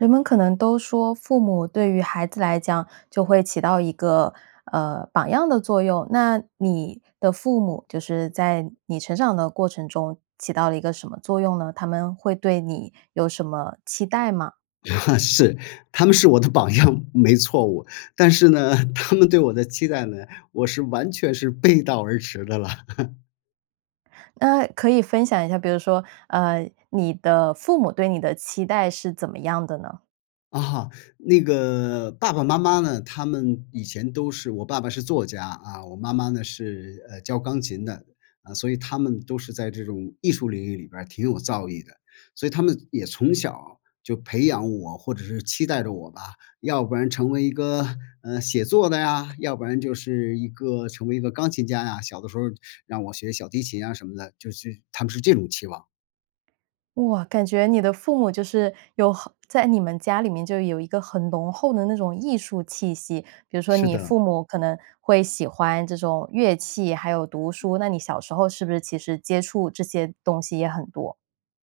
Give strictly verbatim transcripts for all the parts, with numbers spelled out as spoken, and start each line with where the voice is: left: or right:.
right: 人们可能都说：“父母对于孩子来讲，就会起到一个，呃，榜样的作用。”那你的父母，就是在你成长的过程中，起到了一个什么作用呢？他们会对你有什么期待吗？
left: 是，他们是我的榜样，没错误。但是呢，他们对我的期待呢，我是完全是背道而驰的了。
right: 嗯，可以分享一下，比如说，呃，你的父母对你的期待是怎么样的呢？
left: 啊，那个，爸爸妈妈呢，他们以前都是我爸爸是作家，啊，我妈妈呢，是，呃，教钢琴的。啊，所以他们都是在这种艺术领域里边儿挺有造诣的。所以他们也从小儿就培养我，或者是期待着我吧，要不然成为一个，嗯，写作的呀，要不然就是一个成为一个钢琴家呀，小的时候儿让我学小提琴啊什么的，就是他们是这种期望。
right: 哇，感觉你的父母就是有好在你们家里面就有一个很浓厚的那种艺术气息，比如说
left: 是
right: 你
left: 的。
right: 父母可能会喜欢这种乐器，还有读书。那你小时候是不是其实接触这些东西也很多？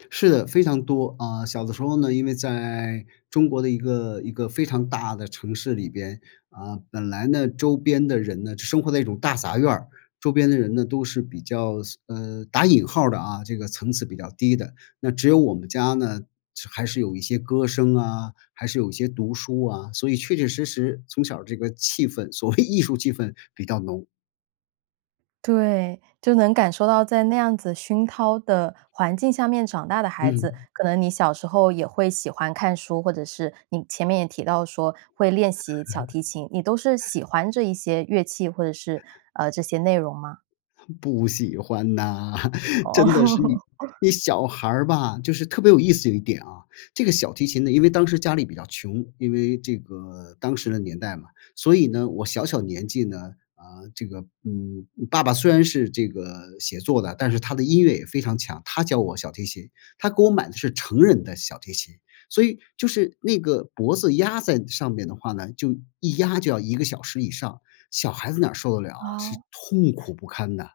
left: 是的非常多啊，小的时候呢，因为在中国的一个一个非常大的城市里边，啊，本来呢，周边的人呢，是生活在一种大杂院儿，周边的人呢，都是比较，嘶，呃，打引号儿的啊，这个层次比较低的。那只有我们家呢，是还是有一些歌声啊，还是有一些读书啊，所以确确实实从小这个气氛，所谓艺术气氛比较浓。
right: 对，就能感受到在那样子熏陶的环境下面长大的孩子，
left: 嗯。
right: 可能你小时候也会喜欢看书，或者是你前面也提到说会练习小 提琴，你都是喜欢这一些乐器或者是，呃，这些内容吗？
left: 不喜欢呐，真的是，你
right: 哦。
left: 你小孩儿吧，就是特别有意思有一点啊，这个小提琴呢，因为当时家里比较穷，因为这个当时的年代嘛。所以呢，我小小年纪呢，啊，这个，嗯，爸爸虽然是这个写作的，但是他的音乐也非常强，他教我小提琴，他给我买的是成人的小提琴，所以就是那个脖子压在上面的话呢，就一压就要一个小时以上，小孩子哪儿受得了啊，是
right: 哦。
left: 痛苦不堪的。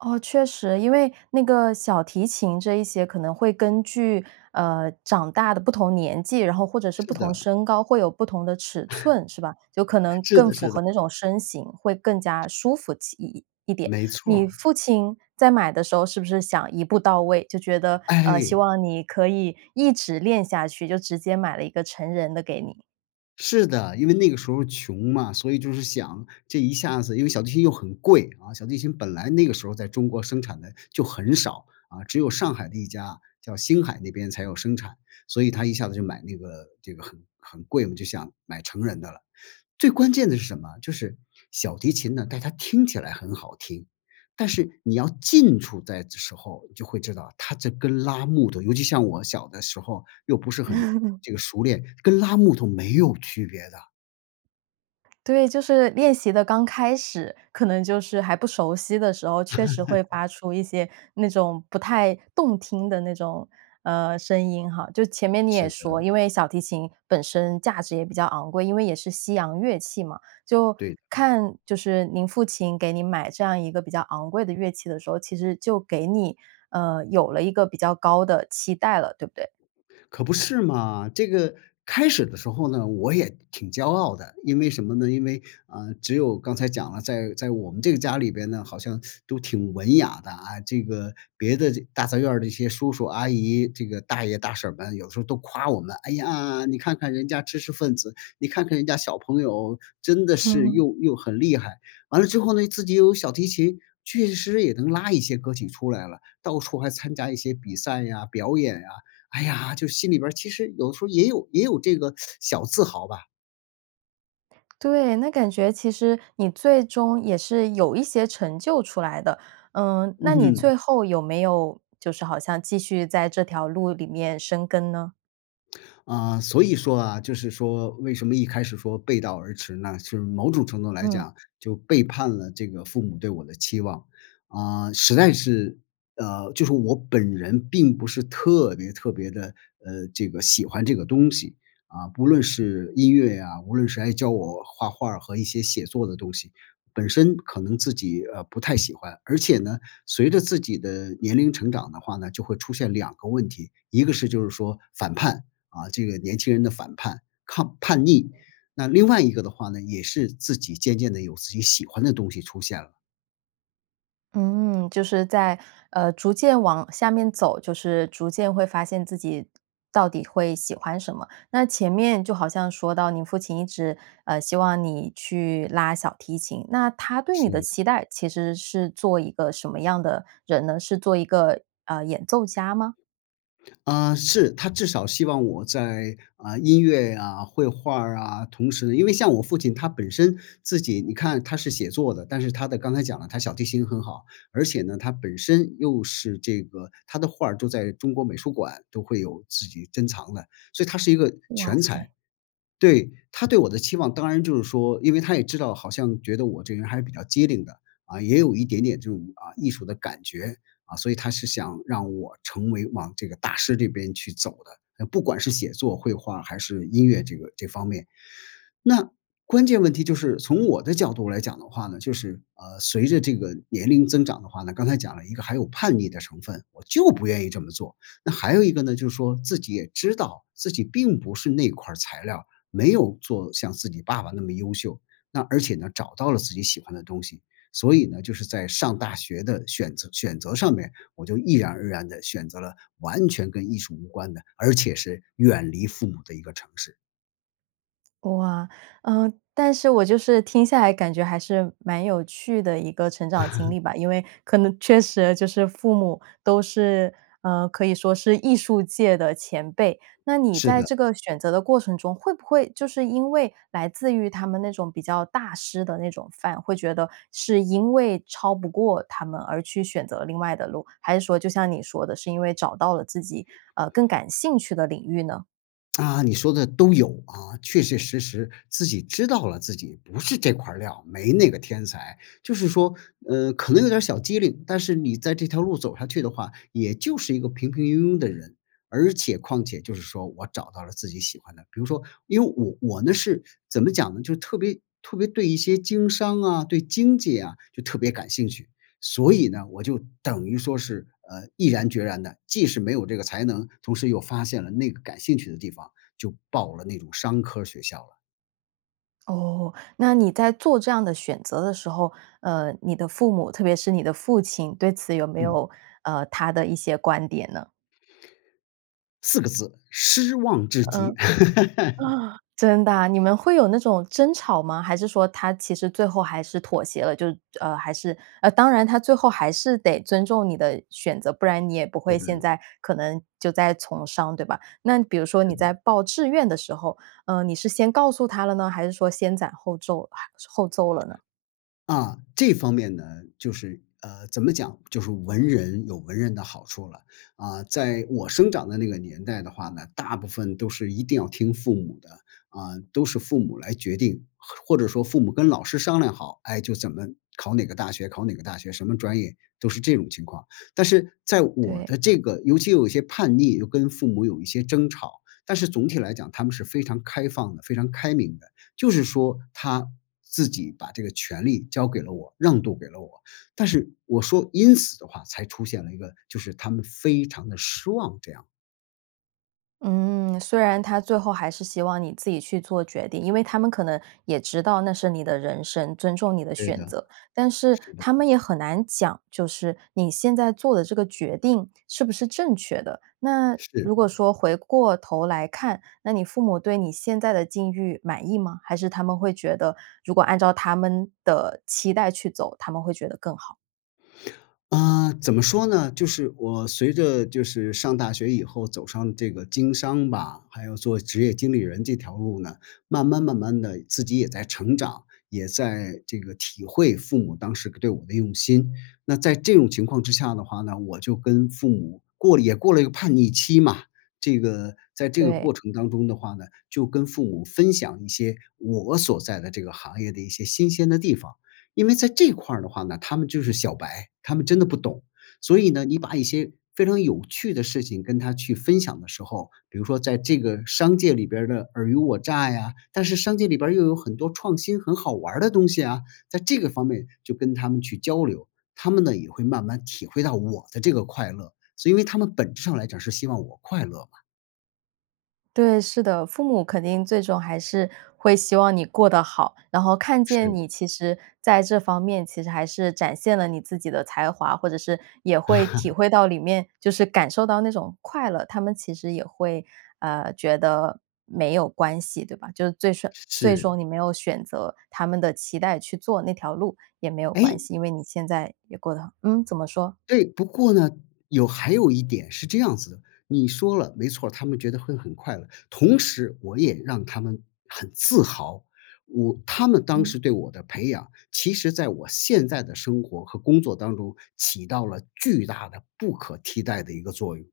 right: 哦，确实。因为那个小提琴这一些可能会根据，呃，长大的不同年纪，然后或者是不
left: 是
right: 同
left: 的。
right: 身高，会有不同的尺寸，是吧？有可 能
left: 是
right: 更
left: 的
right: 符
left: 是
right: 合
left: 的。
right: 那种身形，会更加舒服起一一一点，
left: 没错
right: 你
left: 儿。
right: 父亲在买的时候，是不是想一步到位？就觉得，呃，希
left: 哎。
right: 望你可以一直练下去，就直接买了一个成人的给你。
left: 是的，因为那个时候穷嘛，所以就是想，这一下子因为小提琴又很贵，啊，小提琴本来那个时候在中国生产的就很少。啊，只有上海的一家，叫星海那边才有生产，所以他一下子就买那个这个很很贵嘛，就想买成人的了。最关键的是什么？就是小提琴呢，大家听起来很好听，但是你要近处在的时候你就会知道它这跟拉木头，尤其像我小的时候又不是很 这个熟练，跟拉木头没有区别的。
right: 对，就是练习的刚开始，可能就是还不熟悉的时候，确实会 发出一些那种不太动听的那种，呃，声音哈。就前面你也
left: 是的。
right: 说，因为小提琴本身价值也比较昂贵，因为也是西洋乐器嘛。就
left: 对。
right: 看，就是您父亲给您买这样一个比较昂贵的乐器的时候，其实就给你，呃，有了一个比较高的期待了，对不对？
left: 可不是嘛，这个开始的时候呢，我也挺骄傲的，因为什么呢？因为，啊，只有刚才讲了，在在我们这个家里边呢，好像 都挺文雅的啊，这个别的这大杂院儿的一些叔叔阿姨，这个大爷大婶儿们有时候都夸我们：”哎呀，你看看人家知识分子，你看看人家小朋友真的是 又又很厉害。“完了之后呢，自己又有小提琴，确实也能拉一些歌曲出来了，到处还参加一些比赛呀、表演呀。哎呀，就心里边儿其实有时候也有也有这个 小自豪吧。
right: 对那感觉其实你最终也是有一些成就出来的。嗯，那
left: 嗯
right: 你
left: 哼。
right: 最后有没有就是好像继续在这条路里面深耕呢？
left: 啊，所以说啊，就是说为什么一开始说背道而驰呢，就是某种程度来
right: 嗯。
left: 讲就背叛了这个父母对我的期望。啊，实在是，呃，就是我本人并不是特别特别地，呃，这个喜欢这个东西，啊，不论是音乐呀，无论是还教我画画儿和一些写作的东西。本身可能自己，呃，不太喜欢，而且呢，随着自己的年龄成长的话呢，就会出现两个问题，一个是就是说反叛，啊，这个年轻人的反叛抗叛逆，那另外一个的话呢，也是自己渐渐地有自己喜欢的东西出现了。
right: 嗯，就是在，呃，逐渐往下面走，就是逐渐会发现自己到底会喜欢什么。那前面就好像说到你父亲一直，呃，希望你去拉小提琴，那他对你的
left: 是。
right: 期待其实是做一个什么样的人呢？是做一个，呃，演奏家吗？
left: 啊，是，他至少希望我在，啊，音乐呀、绘画儿啊，同时呢因为像我父亲他本身自己，你看他是写作的，但是他的刚才讲了他小提琴很好，而且呢，他本身又是这个，他的画儿都在中国美术馆都会有自己珍藏的，所以他是一个
right: 哇
left: 全
right: 塞。
left: 才。对，他对我的期望，当然就是说，因为他也知道，好像觉得我这人还是比较机灵的，啊，也有一点点这种，啊，艺术的感觉，啊，所以他是想让我成为往这个大师这边去走的，呃，不管是写作、绘画还是音乐这个这方面。那关键问题就是从我的角度来讲的话呢就是，呃，随着这个年龄增长的话呢，刚才讲了一个还有叛逆的成分。我就不愿意这么做，那还有一个呢，就是说自己也知道自己并不是那块儿材料，没有做像自己爸爸那么优秀，那而且呢找到了自己喜欢的东西。所以呢，就是在上大学的选择选择上面，我就毅然而然地选择了完全跟艺术无关的，而且是远离父母的一个城市。
right: 哇，呃，但是我就是听下来，感觉还是蛮有趣的一个成长经 历吧。因为可能确实就是父母都是，呃，可以说是艺术界的前辈。那你
left: 是
right: 在
left: 的。
right: 这个选择的过程中，会不会就是因为来自于他们那种比较大师的那种范，会觉得是因为超不过他们，而去选择另外的路？还是说，就像你说的，是因为找到了自己，啊，更感兴趣的领域呢？
left: 啊，你说的都有。啊，确确实实自己知道了，自己不是这块料儿，没那个天才。就是说，嗯，可能有点儿小机灵，但是你在这条路走下去的话，也就是一个平平庸庸的人。而且况且就是说，我找到了自己喜欢的，比如说，因为我我呢，是怎么讲呢？就特别特别对一些经商啊，对经济呀，就特别感兴趣。所以呢，我就等于说是，呃，毅然决然地既是没有这个才能，同时又发现了那个感兴趣的地方，就报了那种商科儿学校了。
right: 哦，那你在做这样的选择的时候，呃，你的父母，特别是你的父亲，对此有没
left: 嗯。
right: 有，呃，他的一些观点呢？
left: 四个字：失望至
right: 嗯，
left: 极。
right: 啊，真的啊？你们会有那种争吵吗？还是说他其实最后还是妥协了？就是呃，还是呃，当然他最后还是得尊重你的选择，不然你也不
left: 是
right: 会现
left: 的。
right: 在可能就在从商，对吧？那比如说
left: 是
right: 你在
left: 的。
right: 报志愿的时候，呃，你是先告诉他了呢？还是说先攒后皱后奏了呢？
left: 啊，这方面呢，就是，呃，怎么讲，就是文人有文人的好处了。啊，在我生长的那个年代的话呢，大部分都是一定要听父母的，啊，都是父母来决定。或或者说父母跟老师商量好，哎，就怎么考哪个大学考哪个大学，什么专业，都是这种情况。但是在我
right: 对。
left: 的这个尤其又有些叛逆，又跟父母有一些争吵，但是总体来讲他们是非常开放的，非常开明的。就是说，他自己把这个权利交给了我，让渡给了我，但是我说因此的话，才出现了一个就是他们非常地失望，这样。
right: 嗯，虽然他最后还是希望你自己去做决定因为他们可能也知道那是你的人生，尊重你的
left: 对
right: 选
left: 的。
right: 择。但是
left: 是的。
right: 他们也很难讲，就是你现在做的这个决定，是不是正确的？那
left: 是。
right: 如果说回过头来看，那你父母对你现在的境遇满意吗？还是他们会觉得，如果按照他们的期待去走，他们会觉得更好？
left: 嗯，怎么说呢？就是，我随着，就是，上大学以后走上这个经商吧，还有做职业经理人这条路呢，慢慢慢慢地自己也在成长，也在这个，体会父母当时个对我的用心。那在这种情况之下的话呢，我就跟父母过了也过了一个叛逆期嘛。这个，在这个
right: 对。
left: 过程当中的话呢，就跟父母分享一些，我所在的这个行业的一些新鲜的地方。因为在这块儿的话呢，他们就是小白，他们真的不懂，所以呢，你把一些非常有趣的事情，跟他去分享的时候，比如说在这个商界里边儿的尔虞我诈呀但是商界里边儿，又有很多创新、很好玩儿的东西啊。在这个方面就跟他们去交流，他们呢也会慢慢体会到我的这个快乐，所以因为他们本质上来讲是希望我快乐嘛。
right: 对，是的，父母肯定最终还是会希望你过得好，然后看见
left: 是。
right: 你其实在这方面，其实还是展现了你自己的才华，或者是也会体 会到里面，就是感受到那种快乐，他们其实也会，呃，觉得没有关系，对吧？就是最顺最
left: 是。
right: 终你没有选择他们的期待去做那条路也没有关
left: 诶。
right: 系，因为你现在也过得很嗯，怎么说？
left: 对，不过呢，有还有一点是这样子的。你说了，没错儿，他们觉得会很快乐，同时我也让他们很自豪。我他们当
right: 嗯。
left: 时对我的培养，其实在我现在的生活和工作当中起到了巨大的、不可替代的一个作用。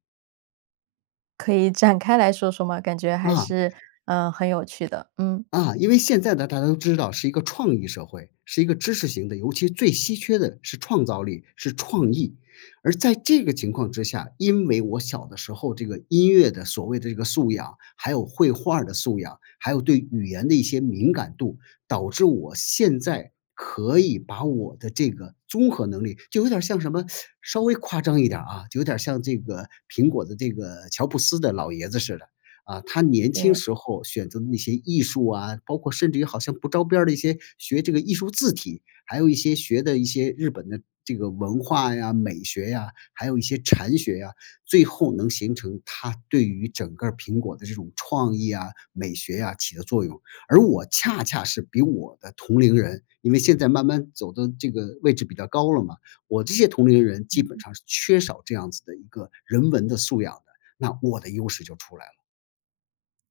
right: 可以展开来说说吗？感觉还
left: 啊。
right: 是，呃，很有趣的。嗯。
left: 啊，因为现在呢，大家都知道是一个创意社会，是一个知识型的，尤其最稀缺的是创造力、是创意。而在这个情况之下，因为我小的时候这个音乐的所谓的这个素养，还有绘画儿的素养，还有对语言的一些敏感度，导致我现在可以把我的这个综合能力就有点儿像什么，稍微夸张一点儿啊，就有点儿像这个苹果的这个乔布斯的老爷子似的。啊，他年轻
right: 对。
left: 时候选择那些艺术啊，包括甚至于好像不着边儿的一些，学这个艺术字体，还有一些学的一些日本的这个文化呀、美学呀，还有一些禅学啊，最后能形成他对于整个儿苹果的这种创意啊、美学啊，起的作用。而我恰恰是比我的同龄人因为现在慢慢走的这个位置比较高了嘛，我这些同龄人基本
right: 嗯。
left: 上是缺少这样子的一个人文的素养的，那我的优势就出来了。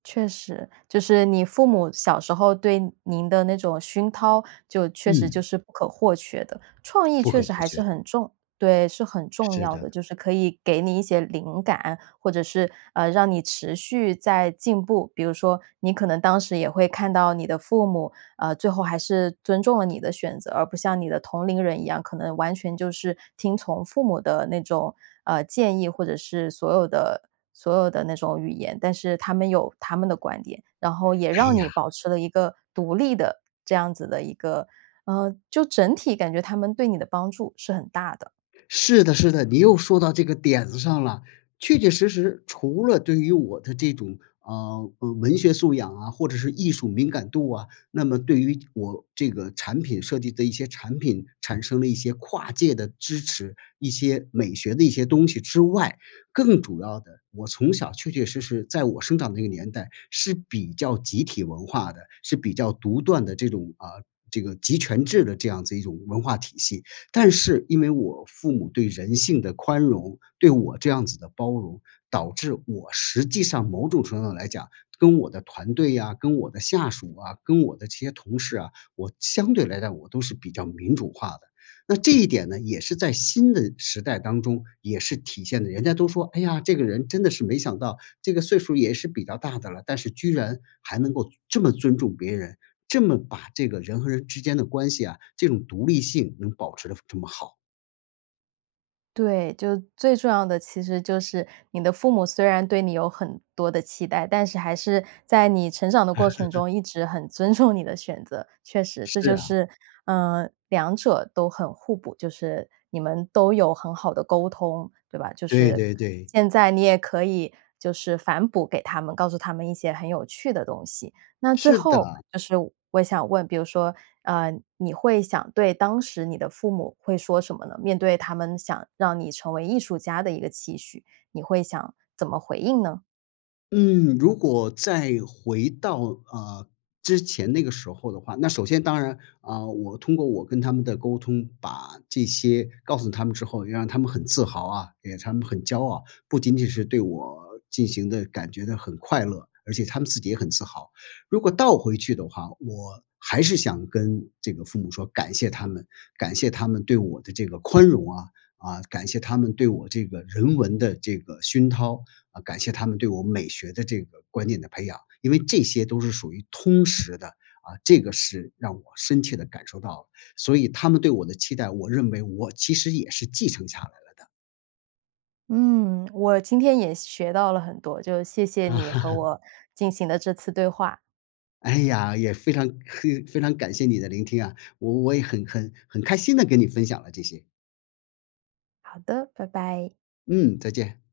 right: 确实，就是你父母，小时候对您的那种熏陶，就确实就
left: 嗯。
right: 是不可或缺的。创意
left: 不
right: 确
left: 可
right: 实
left: 或
right: 还
left: 缺
right: 是
left: 的。
right: 很重对，是很重
left: 是
right: 要
left: 的。
right: 的，就是可以给你一些灵感，或者是，呃，让你持续在进步。比如说你可能当时也会看到你的父母，呃，最后还是尊重了你的选择，而不像你的同龄人一样，可能完全就是听从父母的那种，啊，建议，或者是所有的所有的那种语言。但是他们有他们的观点，然后也
left: 哎
right: 让你
left: 呀。
right: 保持了一个独立的，这样子的一个，呃就整体感觉他们对你的帮助是很大的。
left: 是的是的，你又说到这个点子上啦！确确实实除了对于我的这种，啊，呃，文学素养啊，或者是艺术敏感度啊，那么对于我这个产品设计的一些产品，产生了一些跨界的支持，一些美学的一些东西之外。更主要的，我从小确确实实，在我生长那个年代，是比较集体文化的，是比较独断的这种，啊，这个集权制的这样子一种文化体系。但是因为我父母对人性的宽容，对我这样子的包容，导致我实际上，某种程度上来讲，跟我的团队啊、跟我的下属啊、跟我的这些同事啊，我相对来讲，我都是比较民主化的。那这一点呢，也是在新的时代当中也是体现得人家都说：“哎呀，这个人真的是没想到，这个岁数儿也是比较大的了，但是居然还能够尊这么尊重别人，这么把这个人和人之间的关系啊，这种独立性，能保持得非这么好。”
right: 对，就最重要的其实就是你的父母虽然对你有很多的期待，但是还是在你成长的过程 中一直很尊重你的选择。确实，这
left: 是
right: 就
left: 啊。
right: 是，嗯，两者都很互补，就是你们都有很好的沟通，对吧？就
left: 对
right: 是，
left: 对对。
right: 现在你也可以，就是反哺给他们，告诉他们一些很有趣的东西。那最
left: 是的。
right: 后就是我想问，比如说，呃，你会想对当时你的父母会说什么呢？面对他们想让你成为艺术家的一个期许，你会想怎么回应呢？
left: 嗯，如果再回到，呃，之前那个时候的话那首先当然，啊，我通过我跟他们的沟通，把这些告诉他们之后，让他们很自豪啊，也让他们很骄傲，不仅仅是对我进行的感觉得很快乐，而且他们自己也很自豪。如果倒回去的话，我还是想跟这个父母说，感谢他们，感谢他们对我的这个宽容啊，啊，感谢他们对我这个人文的这个熏陶，啊，感谢他们对我美学的这个观念的培养。因为这些都是属于通识的，啊，这个是让我深切地感受到了。所以他们对我的期待，我认为我其实也是继承下来了的。
right: 嗯，我今天也学到了很多，就谢谢你和 我进行的这次对话。
left: 哎呀，也非常 非常感谢你的聆听啊，我我也很很很开心地跟你分享了这些。
right: 好的，拜拜。
left: 嗯，再见。